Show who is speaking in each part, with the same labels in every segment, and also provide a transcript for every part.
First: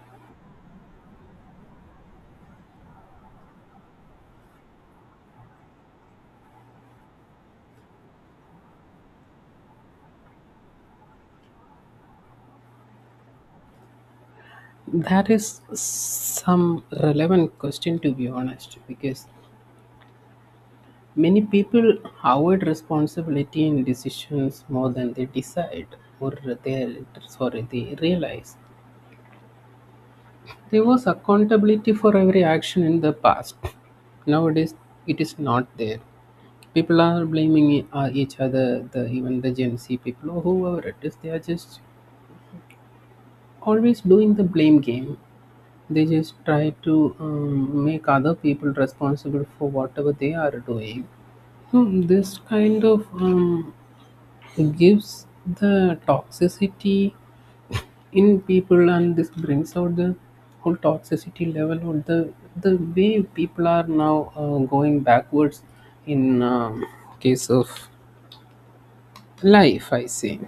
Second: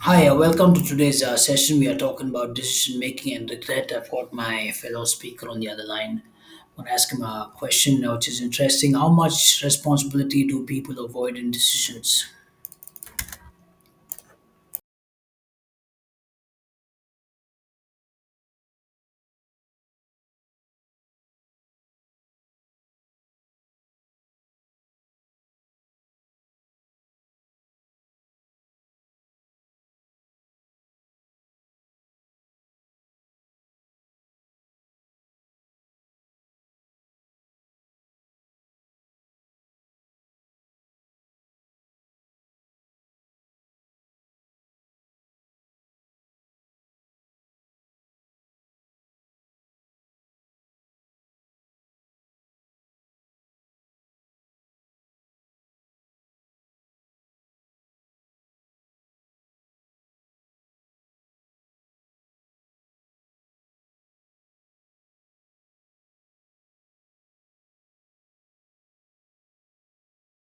Speaker 1: Hi, welcome to today's session. We are talking about decision making and regret. I've got my fellow speaker on the other line. I'm going to ask him a question, which is interesting. How much responsibility do people avoid in decisions?
Speaker 2: That is some relevant question to be honest, because many people avoid responsibility in decisions more than they decide, or they, sorry, they realize. There was accountability for every action in the past. Nowadays, it is not there. People are blaming each other, the even the Gen Z people or whoever it is. They are just always doing the blame game. They just try to make other people responsible for whatever they are doing. So this kind of gives the toxicity in people, and this brings out the whole toxicity level, or the way people are now going backwards in case of life, I say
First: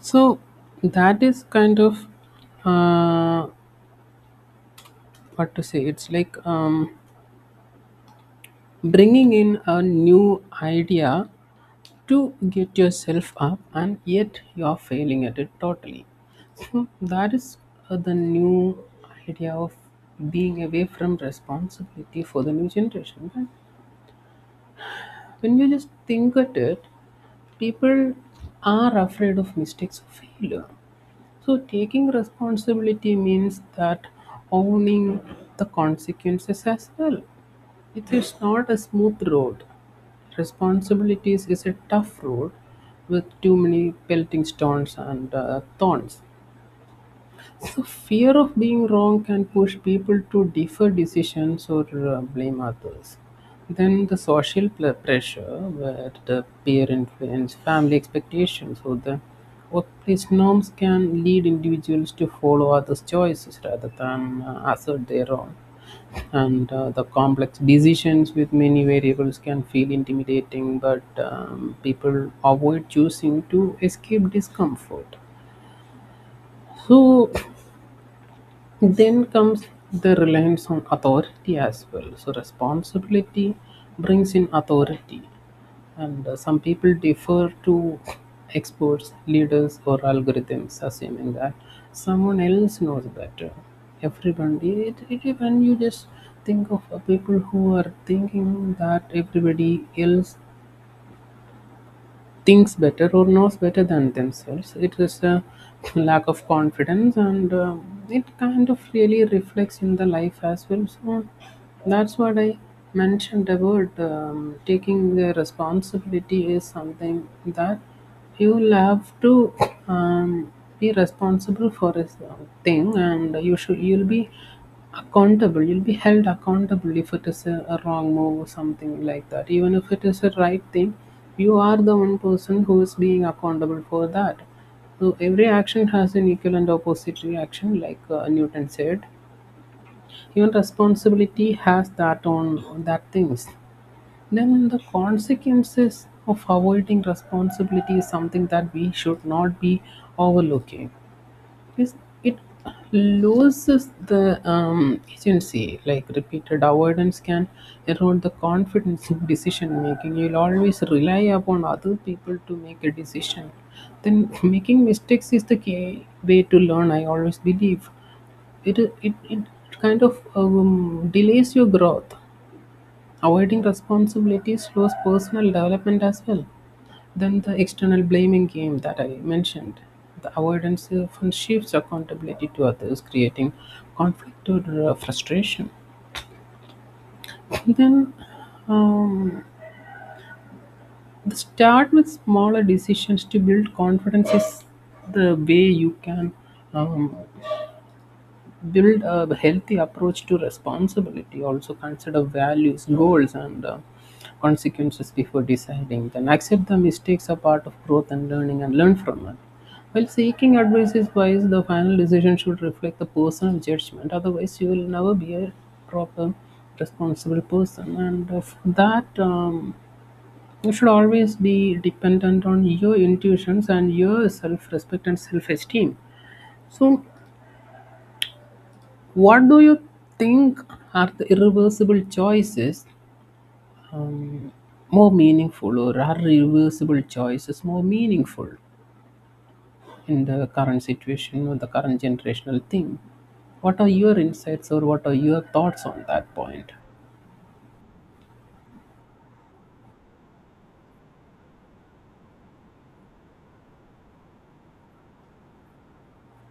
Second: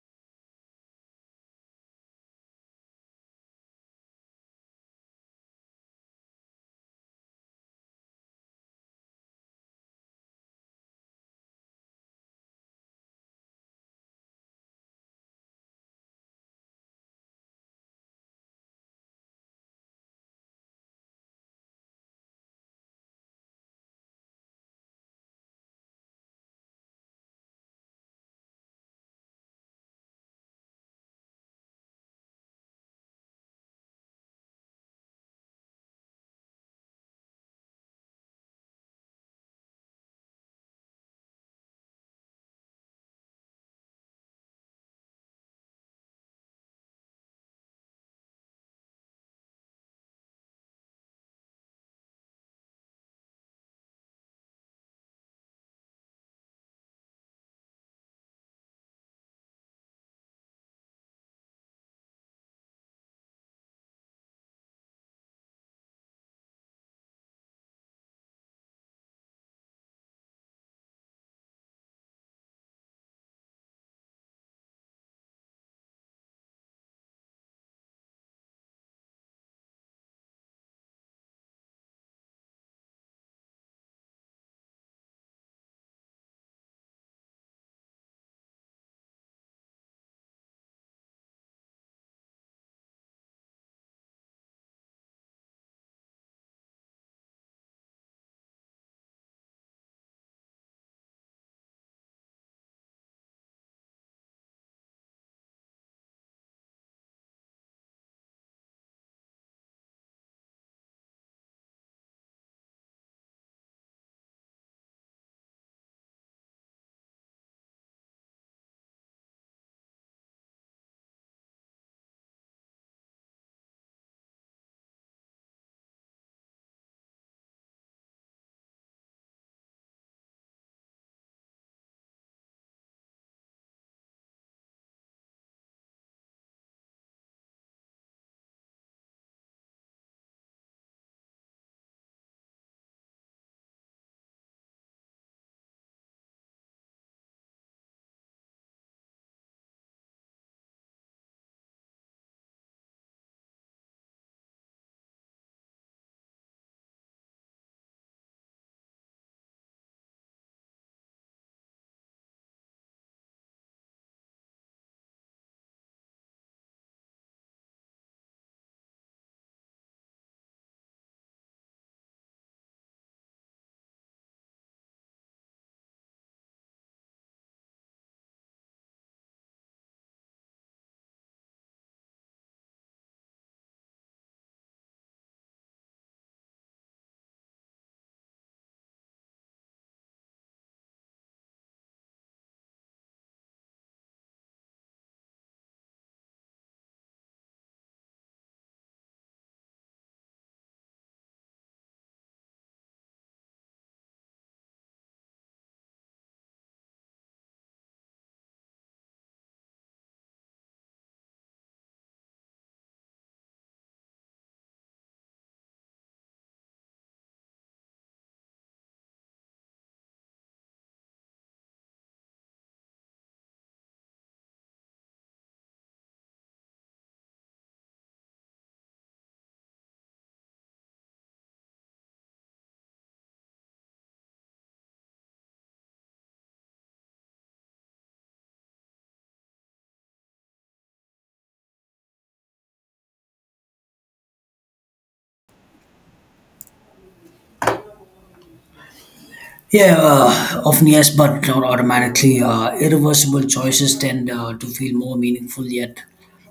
Speaker 2: so. That is kind of uh, what to say. It's like bringing in a new idea to get yourself up and yet you're failing at it totally, so that is the new idea of being away from responsibility for the new generation. And when you just think at it, people are afraid of mistakes, of failure, so taking responsibility means that owning the consequences as well. It is not a smooth road. Responsibilities is a tough road with too many pelting stones and thorns. So fear of being wrong can push people to defer decisions or blame others. Then the social pressure, where the peer influence, family expectations, or the workplace norms can lead individuals to follow others' choices rather than assert their own. And the complex decisions with many variables can feel intimidating, but people avoid choosing to escape discomfort. So then comes the reliance on authority as well. So responsibility brings in authority, and some people defer to experts, leaders, or algorithms, assuming that someone else knows better. Everybody, when you just think of people who are thinking that everybody else thinks better or knows better than themselves. It is a lack of confidence, and it kind of really reflects in the life as well. So that's what I mentioned about taking the responsibility is something that you'll have to um, be responsible for this thing, and you'll be accountable. You'll be held accountable if it is a wrong move or something like that. Even if it is a right thing, you are the one person who is being accountable for that. So every action has an equal and opposite reaction, like Newton said. Even responsibility has that on that things. Then the consequences of avoiding responsibility is something that we should not be overlooking. Is it loses the agency. Like, repeated avoidance can erode the confidence in decision making. You'll always rely upon other people to make a decision. Then making mistakes is the key way to learn. I always believe it kind of delays your growth. Avoiding responsibility slows personal development as well. Then the external blaming game that I mentioned. The avoidance often shifts accountability to others, creating conflict or frustration. Then um, the start with smaller decisions to build confidence is the way you can um, build a healthy approach to responsibility. Also, consider values, goals, and consequences before deciding. Then accept the mistakes are part of growth and learning, and learn from it. While seeking advice is wise, the final decision should reflect the personal judgment. Otherwise, you will never be a proper responsible person, and for that, you should always be dependent on your intuitions and your self-respect and self-esteem. So what do you think, are the irreversible choices um, more meaningful, or are reversible choices more meaningful in the current situation or the current generational thing? What are your insights, or what are your thoughts on that point?
Speaker 1: Yeah, often yes, but not automatically. Irreversible choices tend to feel more meaningful, yet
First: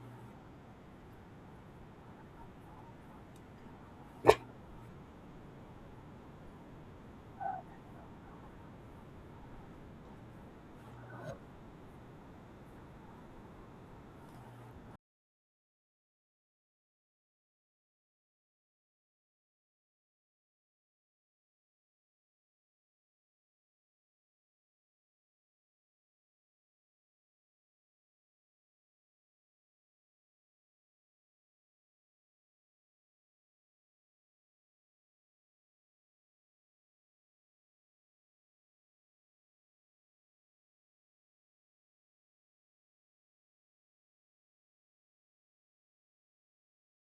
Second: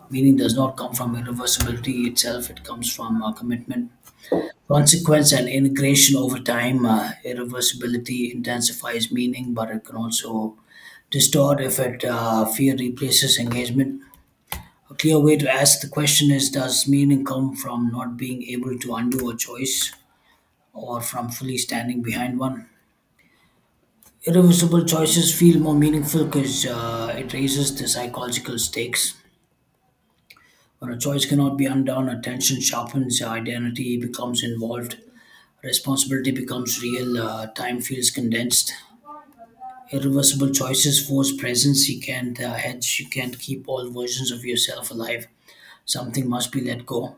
Speaker 1: meaning does not come from irreversibility itself. It comes from commitment. Consequence and integration over time, irreversibility intensifies meaning, but it can also distort if it fear replaces engagement. A clear way to ask the question is: does meaning come from not being able to undo a choice, or from fully standing behind one? Irreversible choices feel more meaningful because it raises the psychological stakes. When a choice cannot be undone, attention sharpens, identity becomes involved, responsibility becomes real, time feels condensed. Irreversible choices force presence. You can't hedge, you can't keep all versions of yourself alive. Something must be let go.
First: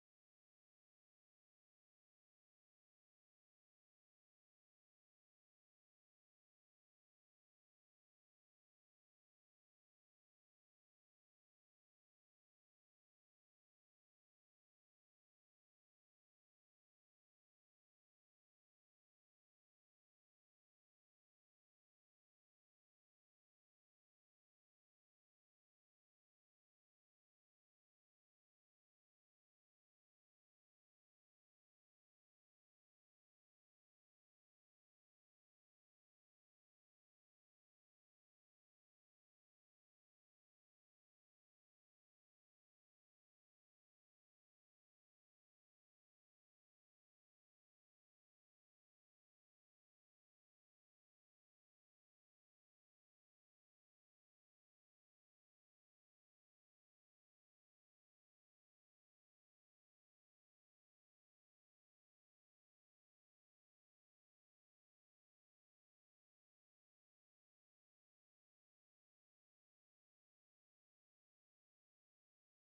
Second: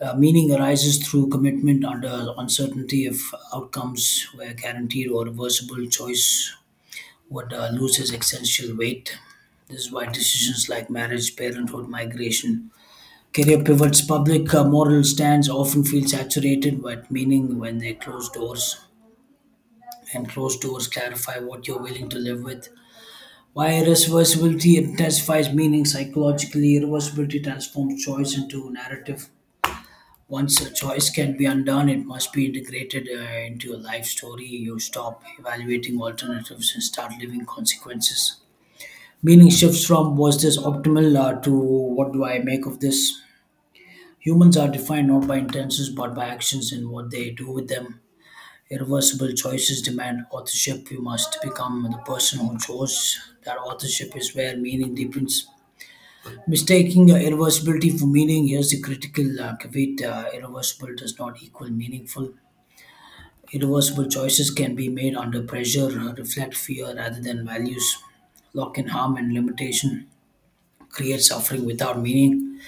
Speaker 1: Meaning arises through commitment under uncertainty. If outcomes were guaranteed or reversible, choice would lose its essential weight. This is why decisions like marriage, parenthood, migration, career pivots, public moral stands often feel saturated with meaning when they close doors. And closed doors clarify what you're willing to live with. Why irreversibility intensifies meaning: psychologically, irreversibility transforms choice into narrative. Once a choice can be undone, it must be integrated into your life story. You stop evaluating alternatives and start living consequences. Meaning shifts from "was this optimal" to "what do I make of this?" Humans are defined not by intentions but by actions and what they do with them. Irreversible choices demand authorship. You must become the person who chose. That authorship is where meaning deepens. Mistaking irreversibility for meaning, here's the critical caveat: irreversible does not equal meaningful. Irreversible choices can be made under pressure, reflect fear rather than values, lock in harm and limitation, create suffering without meaning.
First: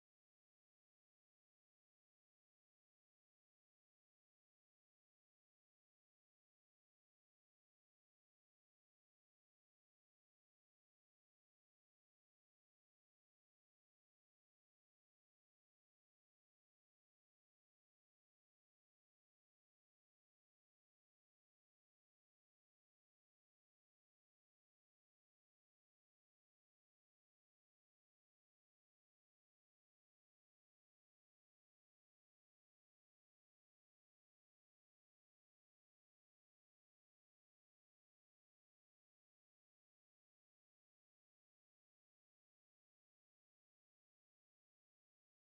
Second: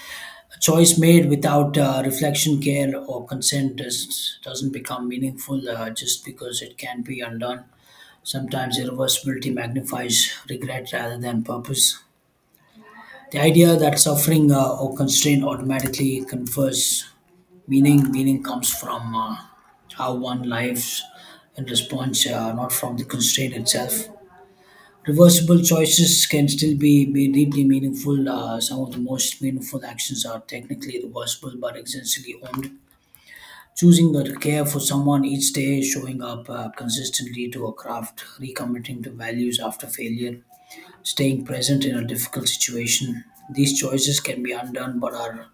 Speaker 1: A choice made without reflection, care, or consent doesn't become meaningful just because it can be undone. Sometimes irreversibility magnifies regret rather than purpose. The idea that suffering or constraint automatically confers meaning — meaning comes from how one lives in response, not from the constraint itself. Reversible choices can still be deeply meaningful. Some of the most meaningful actions are technically reversible but essentially owned. Choosing to care for someone each day, showing up consistently to a craft, recommitting to values after failure, staying present in a difficult situation. These choices can be undone but are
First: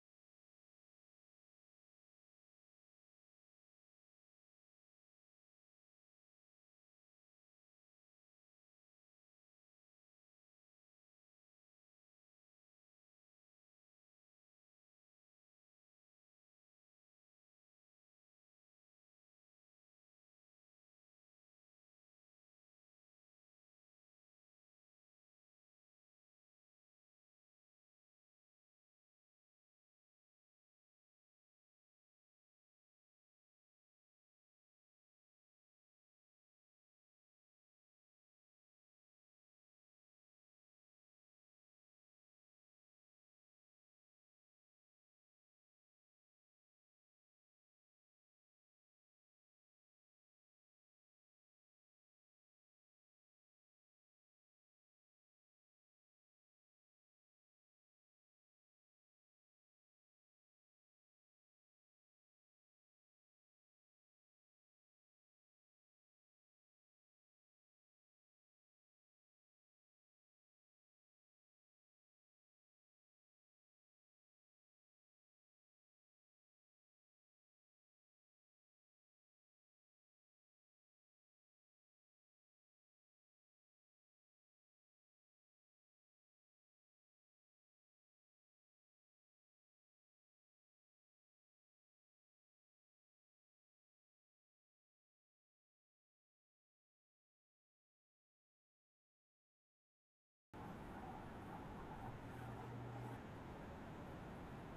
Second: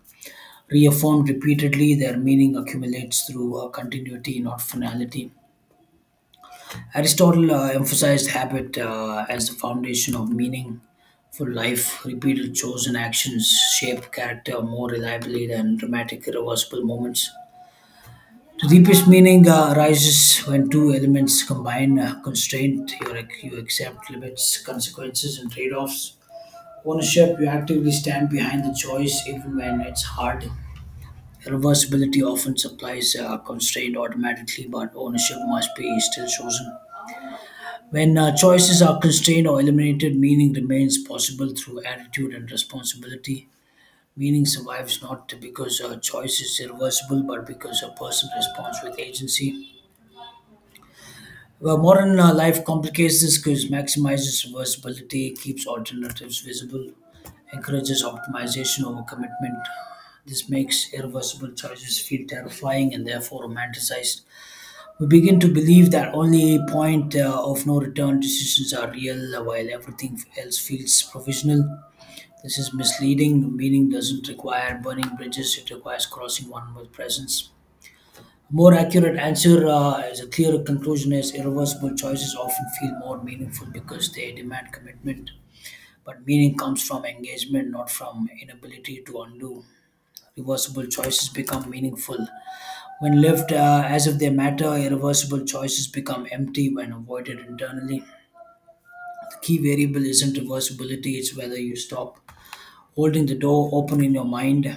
Speaker 1: reaffirmed repeatedly. Their meaning accumulates through continuity, not finality. Aristotle emphasized habit as the foundation of meaning for life. Repeated chosen actions shape character more reliably than dramatic, irreversible moments. The deepest meaning arises when two elements combine. Constraint: you accept limits, consequences, and trade offs. Ownership: you actively stand behind the choice even when it's hard. Reversibility often supplies a constraint automatically, but ownership must be still chosen. When choices are constrained or eliminated, meaning remains possible through attitude and responsibility. Meaning survives not because a choice is irreversible, but because a person responds with agency. Well, modern life complicates this because maximizes reversibility, keeps alternatives visible, encourages optimization over commitment. This makes irreversible choices feel terrifying and therefore romanticized. We begin to believe that only point of no return decisions are real, while everything else feels provisional. This is misleading. Meaning doesn't require burning bridges; it requires crossing one with presence. A more accurate answer is a clearer conclusion: is irreversible choices often feel more meaningful because they demand commitment. But meaning comes from engagement, not from inability to undo. Reversible choices become meaningful when left as if they matter; irreversible choices become empty when avoided internally. The key variable isn't reversibility, it's whether you stop holding the door open in your mind.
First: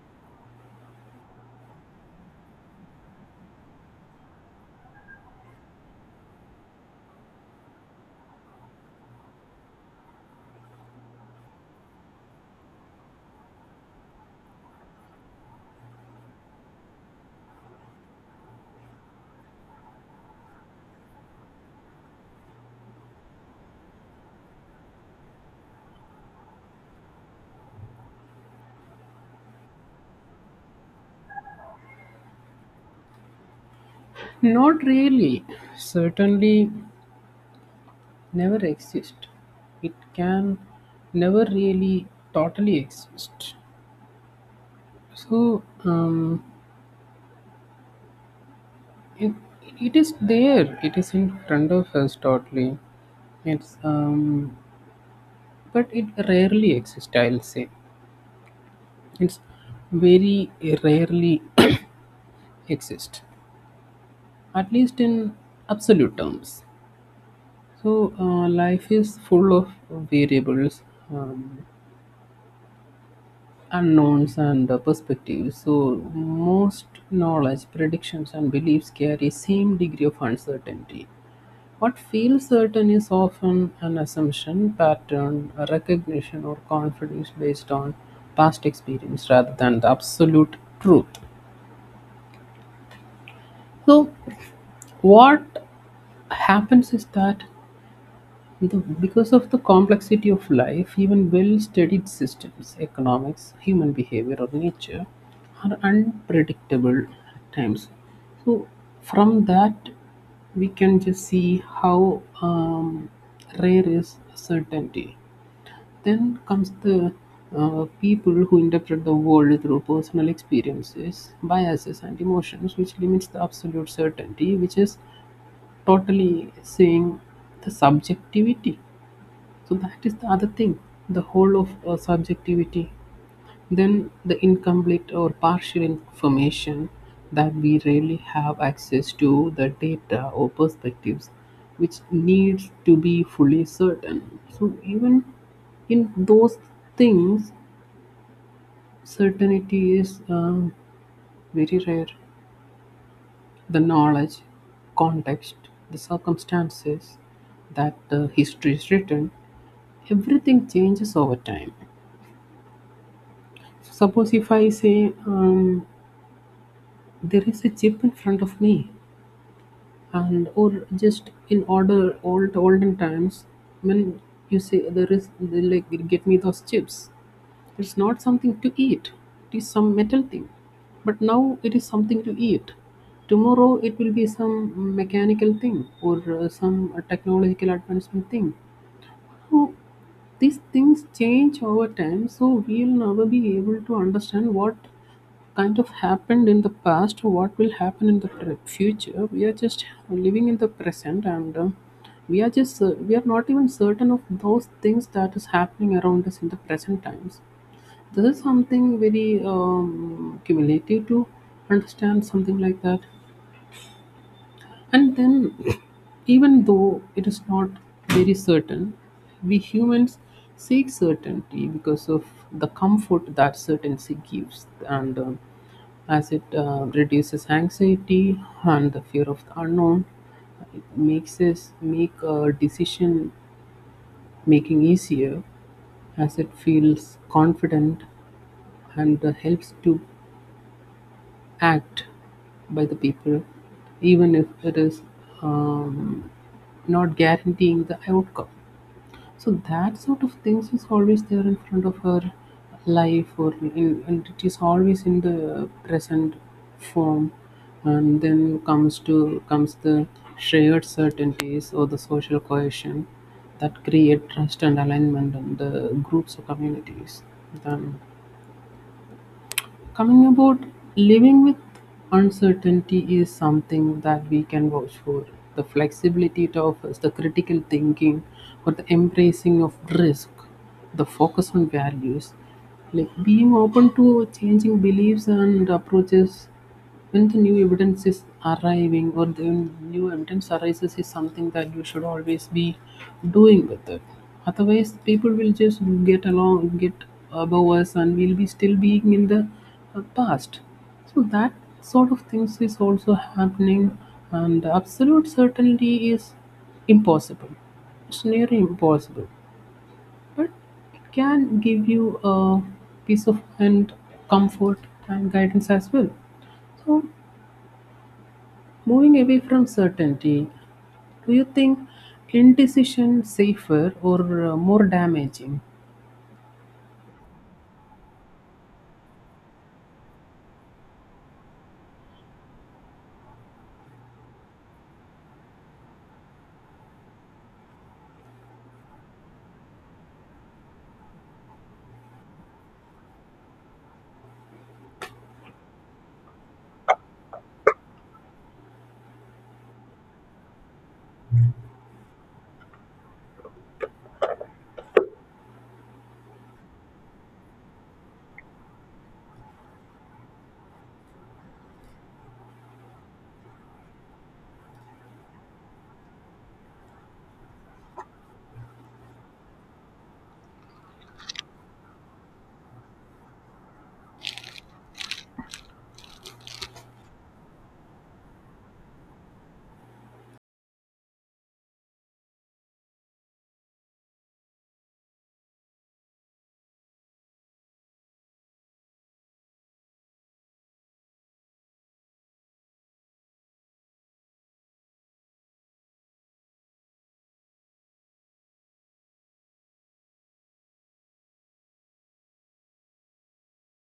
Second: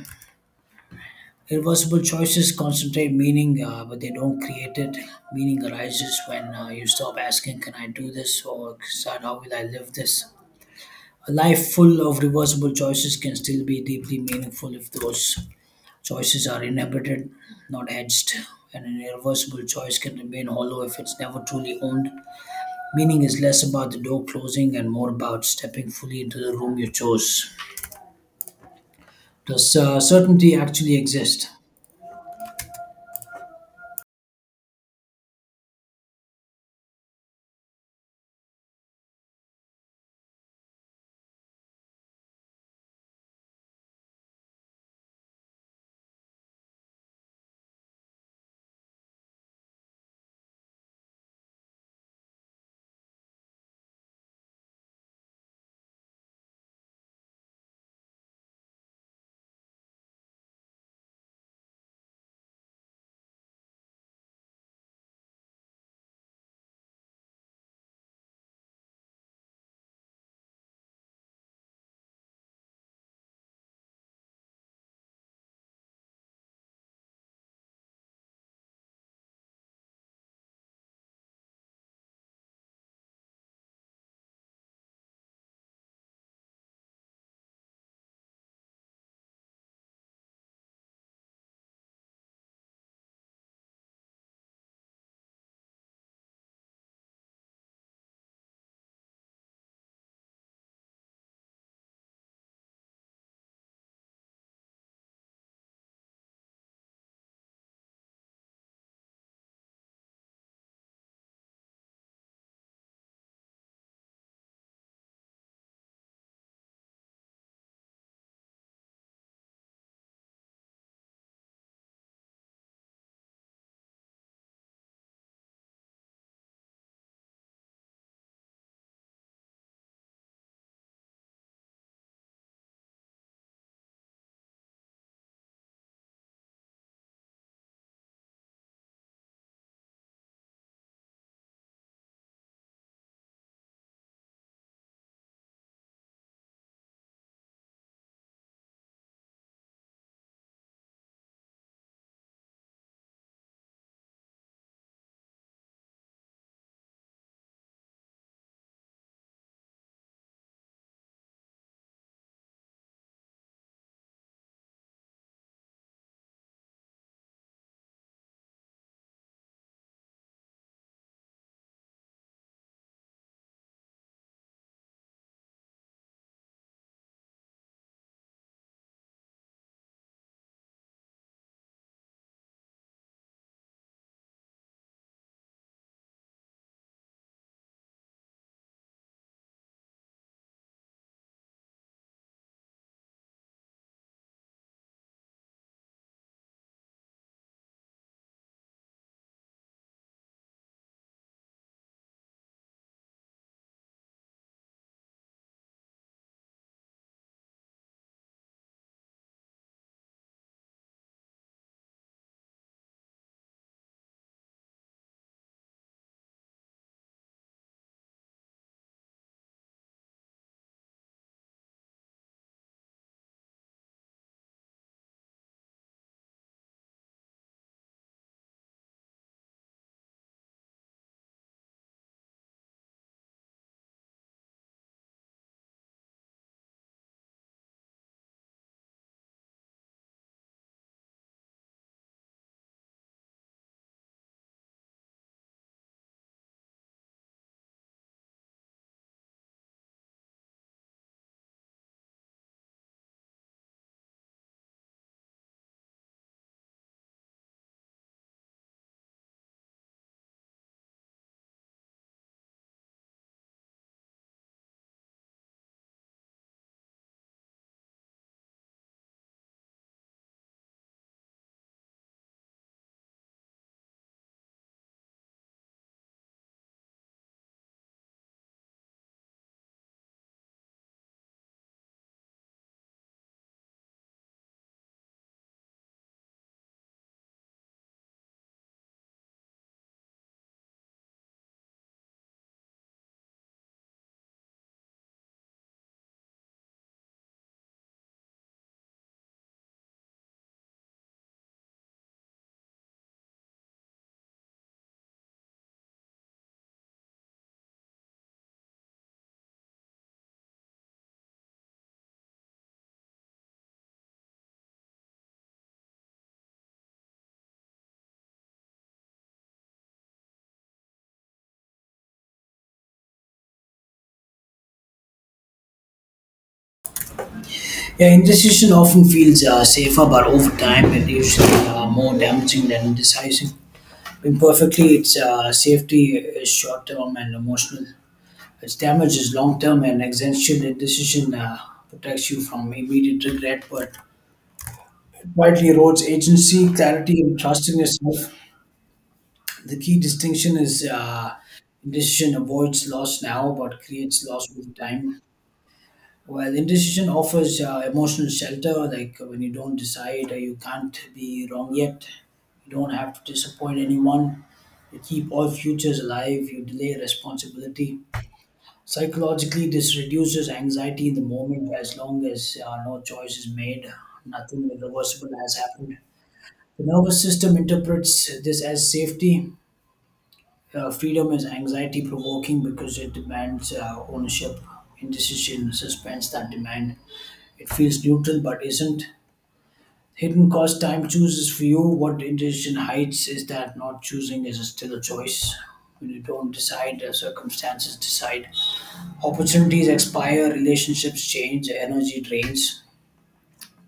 Speaker 1: Irreversible choices concentrate meaning, but they don't create it. Meaning arises when you stop asking, "Can I do this?" or decide "how will I live this?" A life full of reversible choices can still be deeply meaningful if those choices are inhabited, not hedged, and an irreversible choice can remain hollow if it's never truly owned. Meaning is less about the door closing and more about stepping fully into the room you chose. Does certainty actually exist?
Speaker 2: Not really. Certainly, never exist. It can never really totally exist. So. It, it is there. It is in front of us totally. It's But it rarely exists. I'll say it's very rarely exist, at least in absolute terms. So life is full of variables. Um, Unknowns and perspectives. So most knowledge, predictions, and beliefs carry same degree of uncertainty. What feels certain is often an assumption, pattern, a recognition, or confidence based on past experience rather than the absolute truth. So what happens is that, The- because of the complexity of life, even well studied systems, economics, human behavior, or nature, are unpredictable at times. So, from that, we can just see how rare is certainty. Then comes the people who interpret the world through personal experiences, biases, and emotions, which limits the absolute certainty, which is totally saying the subjectivity. So that is the other thing, the whole of subjectivity. Then the incomplete or partial information, that we rarely have access to the data or perspectives which needs to be fully certain. So even in those things, certainty is very rare. The knowledge, context, the circumstances that history is written, everything changes over time. Suppose if I say there is a chip in front of me, and or just in order old olden times, when you say there is like get me those chips, it's not something to eat. It is some metal thing, but now it is something to eat. Tomorrow it will be some mechanical thing or some technological advancement thing. So these things change over time, so we'll never be able to understand what kind of happened in the past, what will happen in the future. We are just living in the present, and we are not even certain of those things that is happening around us in the present times. This is something very cumulative to understand something like that. And then even though it is not very certain, we humans seek certainty because of the comfort that certainty gives, and as it reduces anxiety and the fear of the unknown, it makes us make decision making easier, as it feels confident and helps to act by the people, even if it is um, not guaranteeing the outcome. So that sort of things is always there in front of her life, or in, and it is always in the present form. And then comes the shared certainties or the social cohesion that create trust and alignment in the groups or communities. Then coming about living with uncertainty is something that we can vouch for. The flexibility it offers, the critical thinking, or the embracing of risk, the focus on values, like being open to changing beliefs and approaches when the new evidence is arriving or the new evidence arises, is something that you should always be doing with it. Otherwise, people will just get along, get above us, and we'll be still being in the past. So that sort of things is also happening, and absolute certainty is impossible. It's nearly impossible, but it can give you a peace of mind, comfort, and guidance as well. So, moving away from certainty, do you think indecision safer or more damaging?
Speaker 1: Yeah, indecision often feels safer, but over time, it usually more damaging than decisive. Imperfectly, its safety is short term and emotional. Its damage is long term and existential. Indecision protects you from immediate regret, but quietly erodes agency, clarity, and trust in yourself. The key distinction is indecision avoids loss now but creates loss with time. While indecision offers emotional shelter, like when you don't decide, or you can't be wrong yet, you don't have to disappoint anyone, you keep all futures alive, you delay responsibility. Psychologically, this reduces anxiety in the moment. As long as no choice is made, nothing irreversible has happened. The nervous system interprets this as safety. Freedom is anxiety provoking because it demands ownership, indecision, suspense that demand. It feels neutral but isn't. Hidden cost: time chooses for you. What indecision hides is that not choosing is still a choice. When you don't decide, circumstances decide. Opportunities expire, relationships change, energy drains.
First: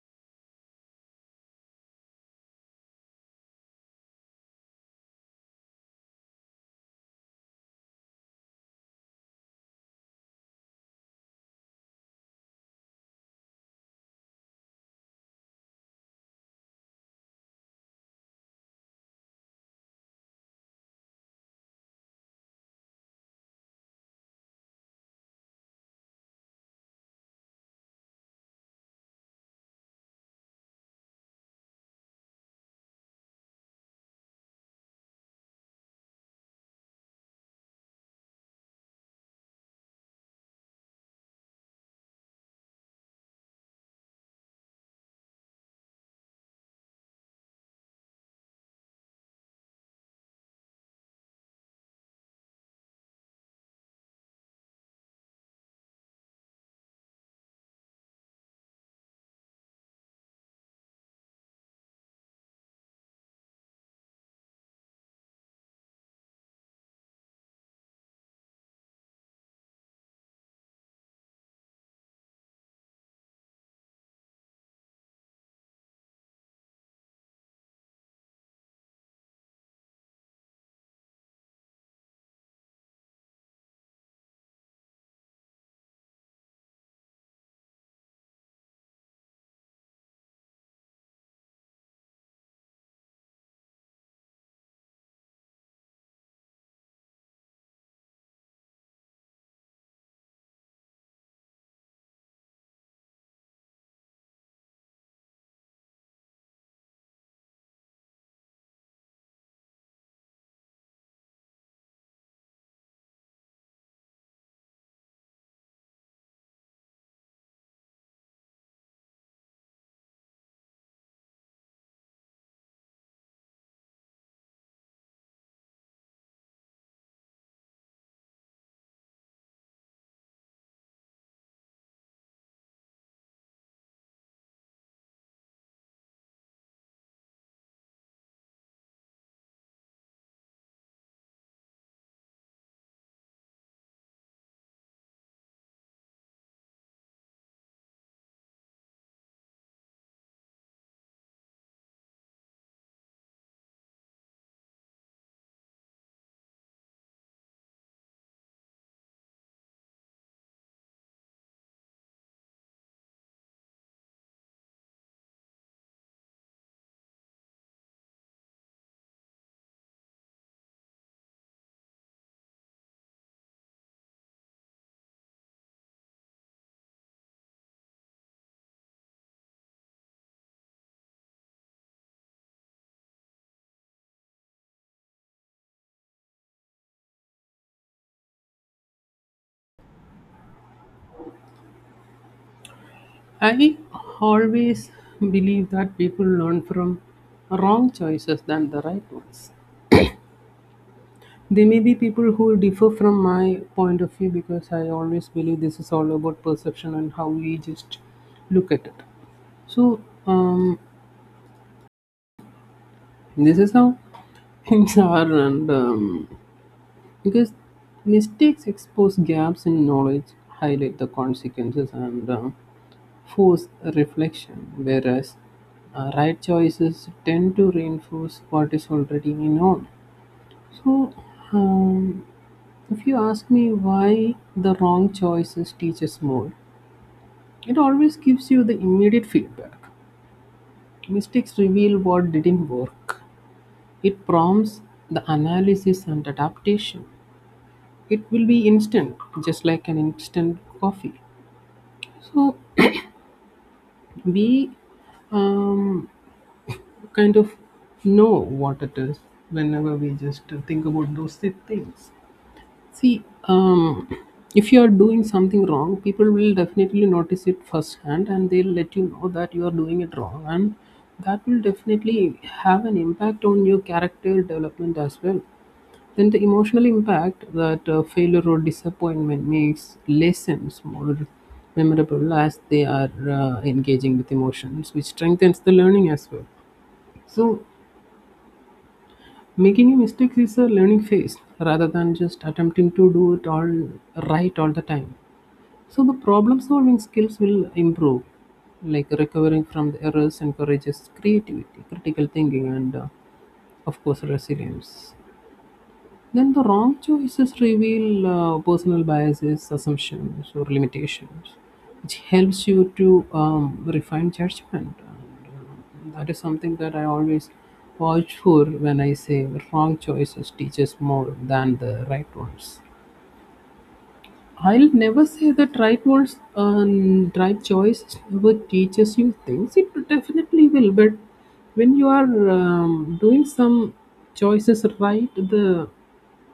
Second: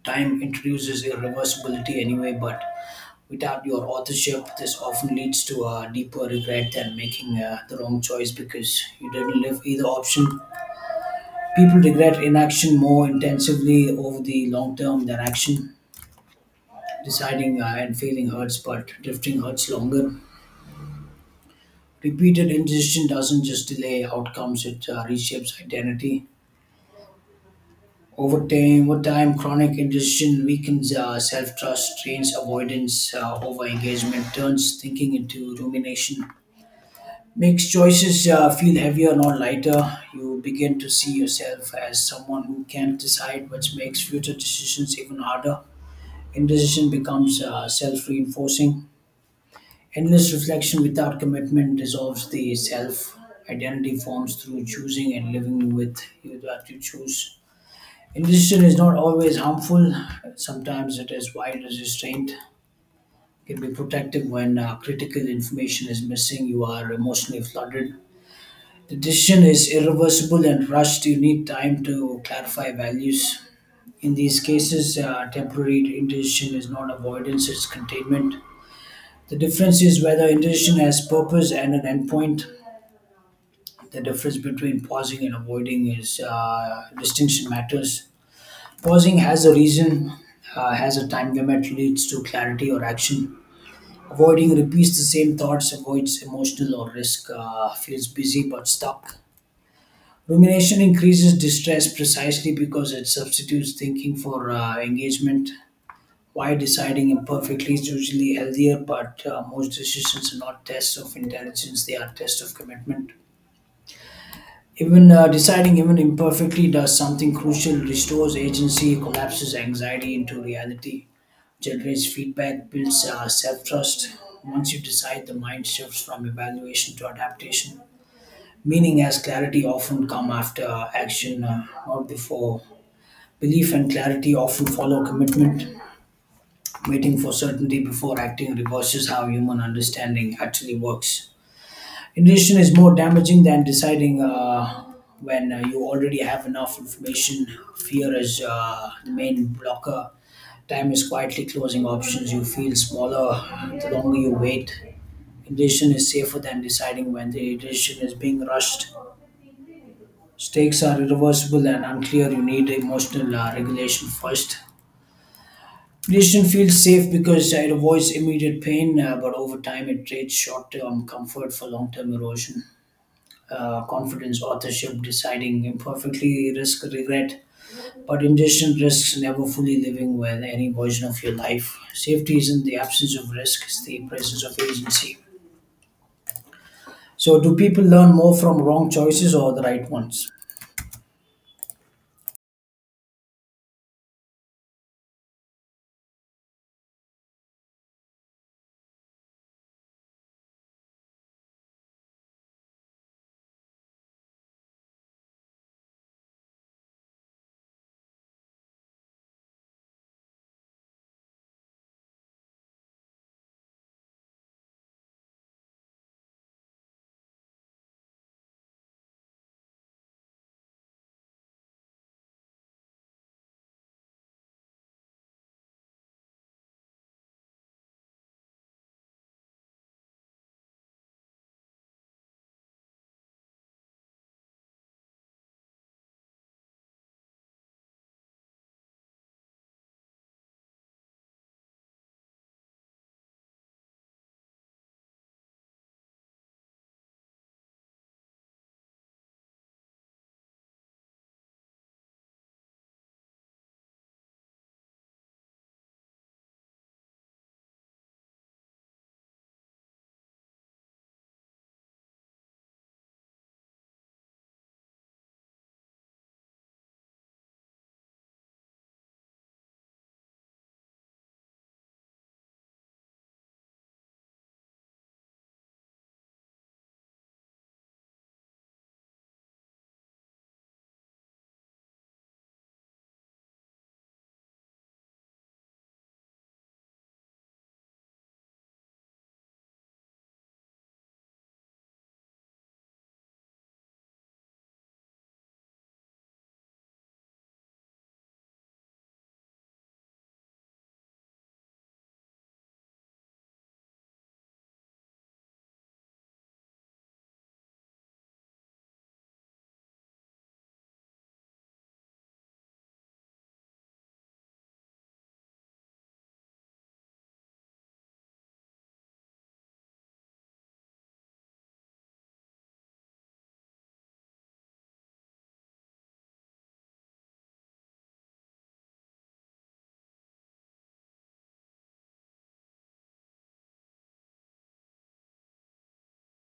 Speaker 1: Time introduces irreversibility anyway, but without your authorship, this often leads to a deeper regret than making the wrong choice, because you didn't live either option. People regret inaction more intensively over the long term than action. Deciding and failing hurts, but drifting hurts longer. Repeated indecision doesn't just delay outcomes, it reshapes identity. Over time, chronic indecision weakens self-trust, trains avoidance over engagement, turns thinking into rumination, makes choices feel heavier, not lighter. You begin to see yourself as someone who can't decide, which makes future decisions even harder. Indecision becomes self reinforcing. Endless reflection without commitment dissolves the self. Identity forms through choosing and living with you that you choose. Indecision is not always harmful. Sometimes it is wild as restraint. It can be protective when critical information is missing, you are emotionally flooded, the decision is irreversible and rushed. You need time to clarify values. In these cases, temporary indecision is not avoidance, it's containment. The difference is whether indecision has purpose and an endpoint. The difference between pausing and avoiding is distinction matters. Pausing has a reason, has a time limit, leads to clarity or action. Avoiding repeats the same thoughts, avoids emotional or risk, feels busy but stuck. Rumination increases distress precisely because it substitutes thinking for engagement. Why deciding imperfectly is usually healthier: but most decisions are not tests of intelligence, they are tests of commitment. Even deciding even imperfectly does something crucial: restores agency, collapses anxiety into reality, generates feedback, builds self trust. Once you decide, the mind shifts from evaluation to adaptation. Meaning as clarity often come after action, not before. Belief and clarity often follow commitment. Waiting for certainty before acting reverses how human understanding actually works. Indecision is more damaging than deciding when you already have enough information. Fear is the main blocker. Time is quietly closing options. You feel smaller the longer you wait. Indecision is safer than deciding when the decision is being rushed. Stakes are irreversible and unclear. You need emotional regulation first. Tradition feels safe because it avoids immediate pain, but over time it trades short term comfort for long term erosion. Confidence, authorship, deciding imperfectly, risk regret, but indecision risks never fully living with any version of your life. Safety isn't the absence of risk, it's the presence of agency. So, do people learn more from wrong choices or the right ones?
Speaker 2: I always believe that people learn from wrong choices than the right ones. There may be people who differ from my point of view, because I always believe this is all about perception and how we just look at it. So um, this is how things are, and because mistakes expose gaps in knowledge, highlight the consequences, and force reflection, whereas right choices tend to reinforce what is already known. So, um, if you ask me why the wrong choices teach us more, it always gives you the immediate feedback. Mistakes reveal what didn't work. It prompts the analysis and adaptation. It will be instant, just like an instant coffee. So, we um, kind of know what it is whenever we just think about those things. See, if you are doing something wrong, people will definitely notice it firsthand and they'll let you know that you are doing it wrong. And that will definitely have an impact on your character development as well. Then the emotional impact that failure or disappointment makes lessons more memorable, as they are engaging with emotions, which strengthens the learning as well. So, making a mistake is a learning phase rather than just attempting to do it all right all the time. So the problem solving skills will improve. Like, recovering from the errors encourages creativity, critical thinking, and of course resilience. Then the wrong choices reveal personal biases, assumptions, or limitations, which helps you to refine judgment. And that is something that I always watch for when I say wrong choices teaches more than the right ones. I'll never say that right words and right choice never teaches you things. It definitely will, but when you are doing some choices right, the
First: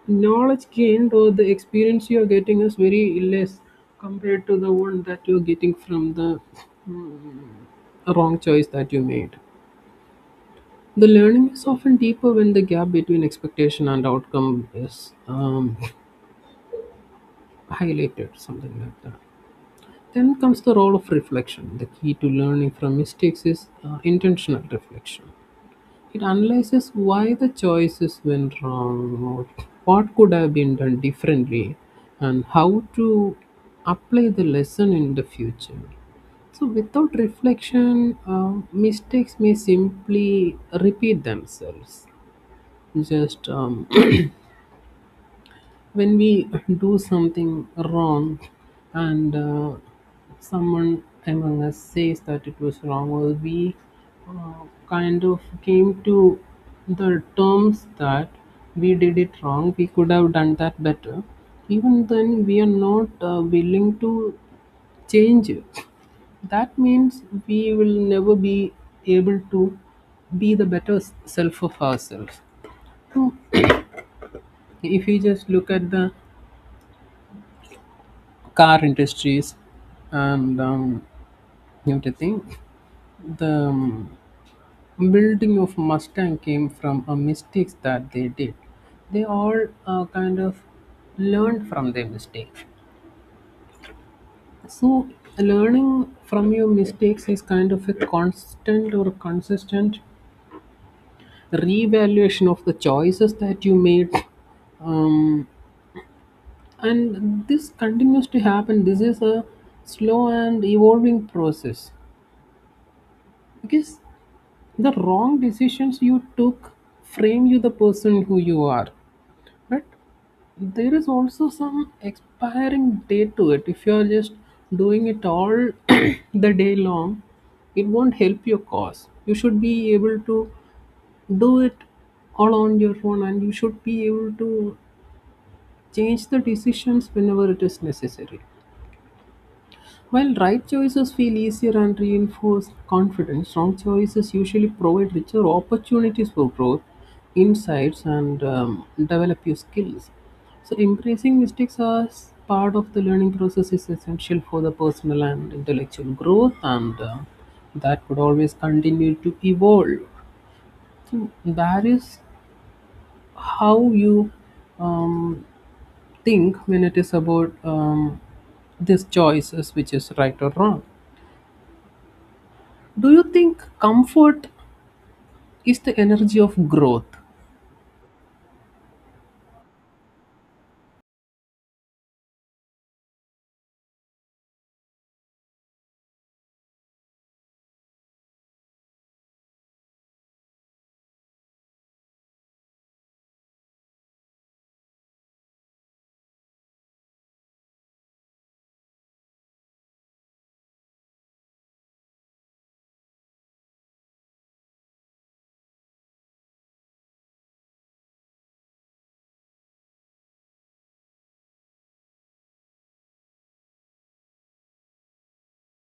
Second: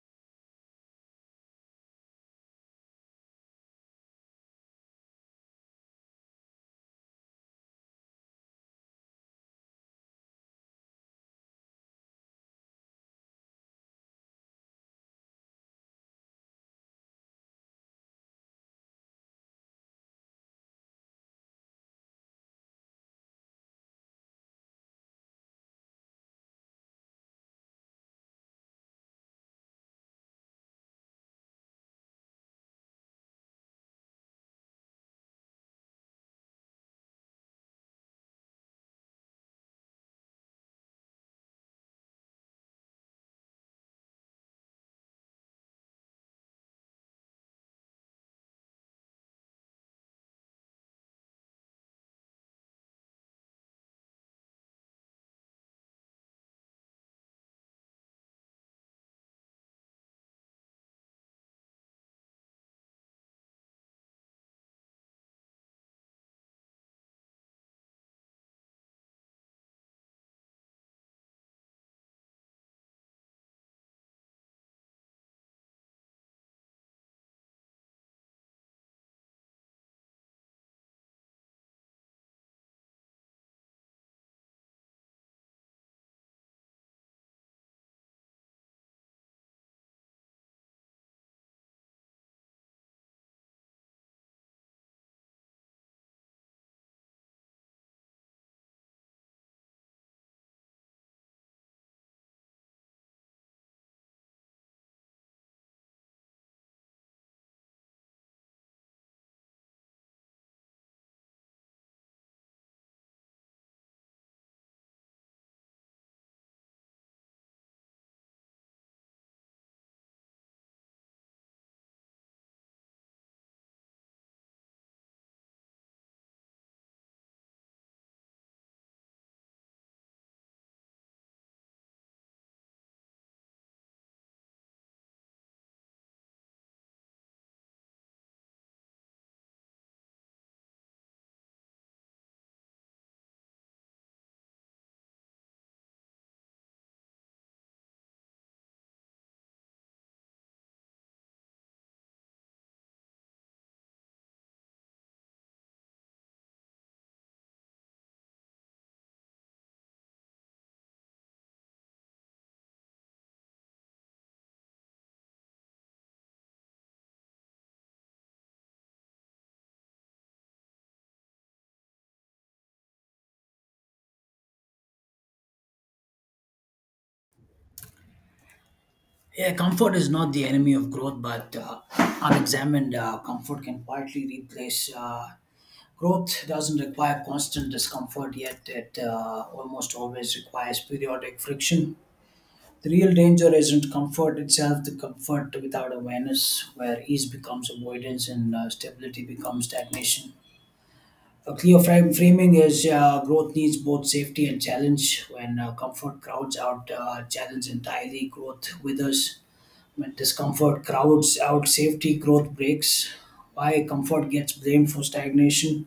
Speaker 2: knowledge gained or the experience you are getting is very less compared to the one that you're getting from the mm, wrong choice that you made. The learning is often deeper when the gap between expectation and outcome is highlighted, something like that. Then comes the role of reflection. The key to learning from mistakes is intentional reflection. It analyzes why the choices went wrong, or what could have been done differently, and how to apply the lesson in the future. So, without reflection, mistakes may simply repeat themselves. Just when we do something wrong, and someone among us says that it was wrong, or we uh, kind of came to the terms that we did it wrong, we could have done that better, even then we are not willing to change it. That means we will never be able to be the better self of ourselves. So, if you just look at the car industries and everything, the building of Mustang came from a mistakes that they did. They all kind of learned from their mistakes. So learning from your mistakes is kind of a constant or consistent revaluation of the choices that you made, um, and this continues to happen. This is a slow and evolving process, because the wrong decisions you took frame you the person who you are, but there is also some expiring date to it. If you are just doing it all the day long, it won't help your cause. You should be able to do it all on your own, and you should be able to change the decisions whenever it is necessary. While right choices feel easier and reinforce confidence, wrong choices usually provide richer opportunities for growth, insights, and develop your skills. So, embracing mistakes as part of the learning process is essential for the personal and intellectual growth, and that would always continue to evolve. So that is how you um, think when it is about these choices, which is right or wrong. Do you think comfort is the energy of growth?
Speaker 1: Yeah, comfort is not the enemy of growth, but unexamined comfort can quietly replace. Growth doesn't require constant discomfort, yet it almost always requires periodic friction. The real danger isn't comfort itself, the comfort without awareness, where ease becomes avoidance and stability becomes stagnation. A clear frame framing is growth needs both safety and challenge. When comfort crowds out challenge entirely, growth withers; discomfort crowds out safety, growth breaks. Why comfort gets blamed for stagnation?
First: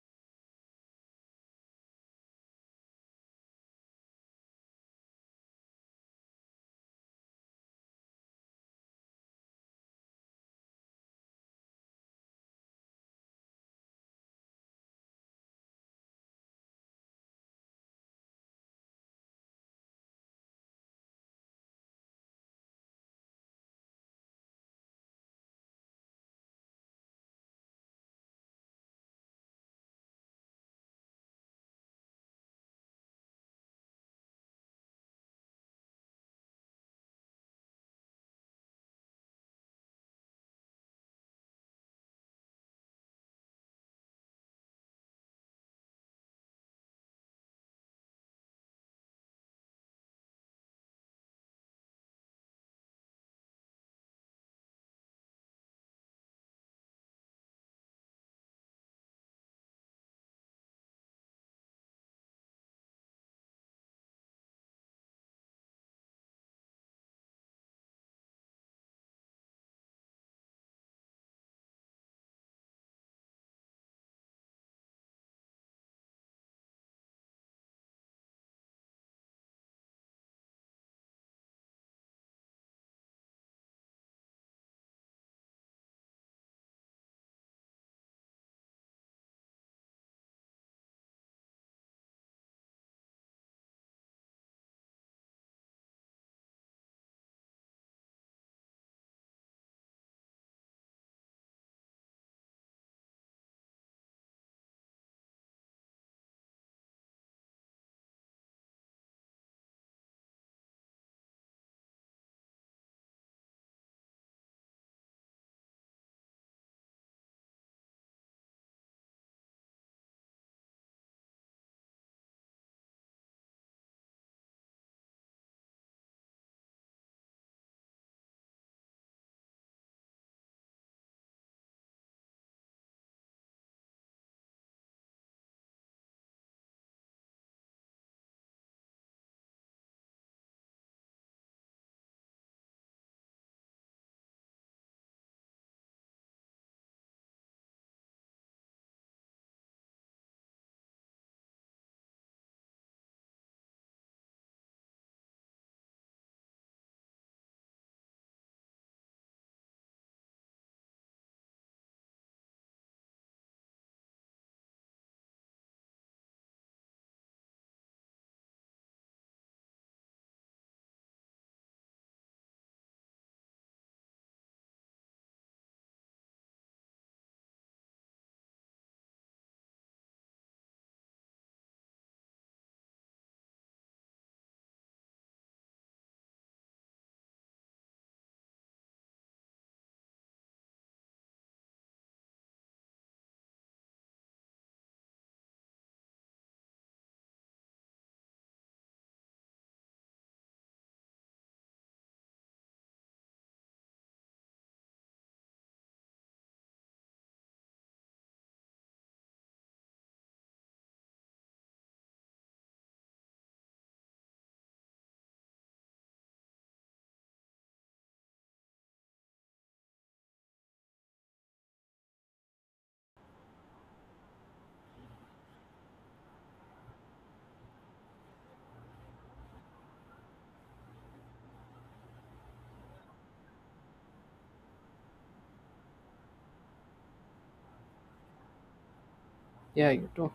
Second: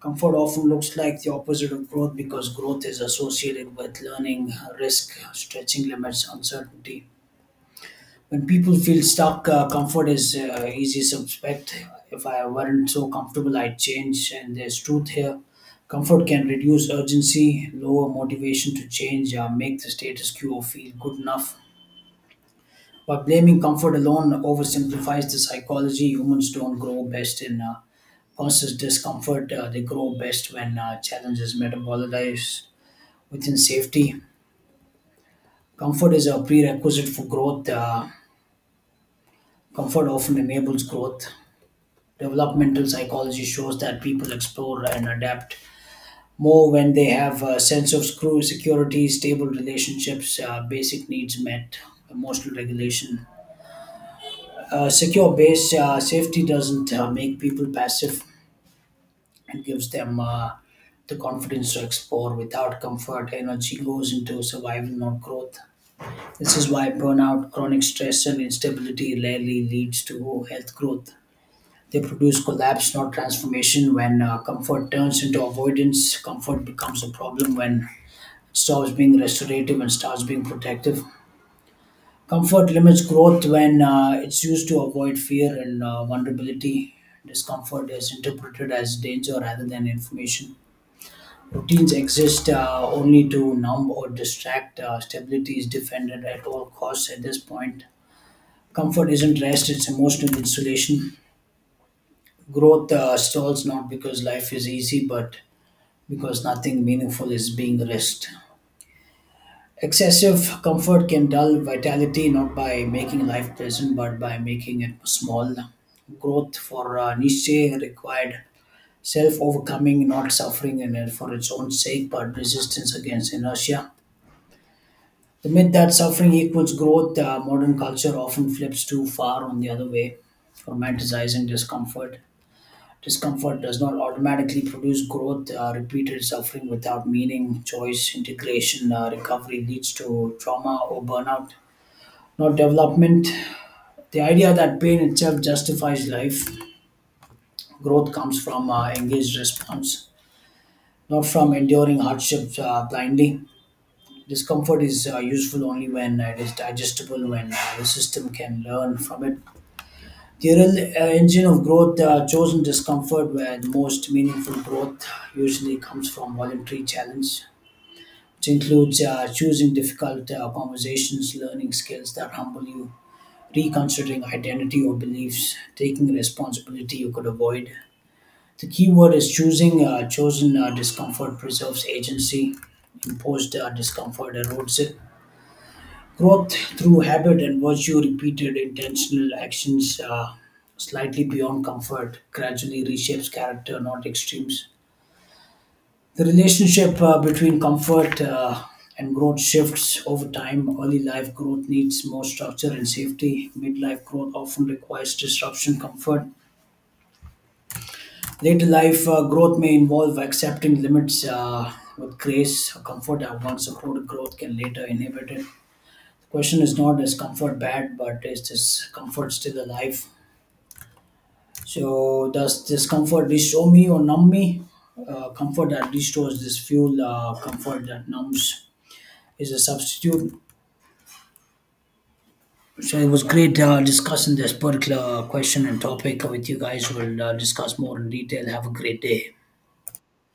Speaker 1: Comfort often looks like the opposite of growth because growth is associated with learning, risk, stretching limits, uncertainty. When people feel stuck, comfort is easy suspect. If I weren't so comfortable, I'd change, and there's truth here. Comfort can reduce urgency, lower motivation to change, make the status quo feel good enough, but blaming comfort alone oversimplifies the psychology. Humans don't grow best in constant discomfort, they grow best when challenges metabolize within safety. Comfort is a prerequisite for growth. Comfort often enables growth. Developmental psychology shows that people explore and adapt more when they have a sense of screw security, stable relationships, basic needs met, emotional regulation, a secure base. Safety doesn't make people passive. It gives them the confidence to explore. Without comfort, energy goes into survival, not growth. This is why burnout, chronic stress, and instability rarely leads to health growth. They produce collapse, not transformation. When comfort turns into avoidance, comfort becomes a problem when it stops being restorative and starts being protective. Comfort limits growth when it's used to avoid fear and vulnerability. Discomfort is interpreted as danger rather than information. Routines exist only to numb or distract. Stability is defended at all costs at this point. Comfort isn't rest, it's emotional insulation. Growth stalls not because life is easy, but because nothing meaningful is being risked. Excessive comfort can dull vitality not by making life pleasant but by making it small. Growth for Nietzsche required self overcoming, not suffering in it for its own sake, but resistance against inertia. The myth that suffering equals growth: modern culture often flips too far on the other way, romanticizing discomfort. Discomfort does not automatically produce growth. Repeated suffering without meaning, choice, integration, recovery leads to trauma or burnout, not development. The idea that pain itself justifies life. Growth comes from engaged response, not from enduring hardships blindly. Discomfort is useful only when it is digestible, when the system can learn from it. The real engine of growth, chosen discomfort, where the most meaningful growth usually comes from voluntary challenge, which includes choosing difficult conversations, learning skills that humble you, reconsidering identity or beliefs, taking responsibility you could avoid. The key word is choosing. Chosen discomfort preserves agency, imposed discomfort erodes it. Growth through habit and virtue, repeated intentional actions slightly beyond comfort, gradually reshapes character, not extremes. The relationship between comfort and growth shifts over time. Early life growth needs more structure and safety. Midlife growth often requires disruption, comfort. Later life growth may involve accepting limits with grace. A comfort that once supported growth can later inhibit it. The question is not "is comfort bad," but "is this comfort still alive?" So, does this comfort restore me or numb me? Comfort that restores this fuel, comfort that numbs is a substitute. So it was great discussing this particular question and topic with you guys. We'll discuss more in detail. Have a great day.
Speaker 2: Yeah, you talk.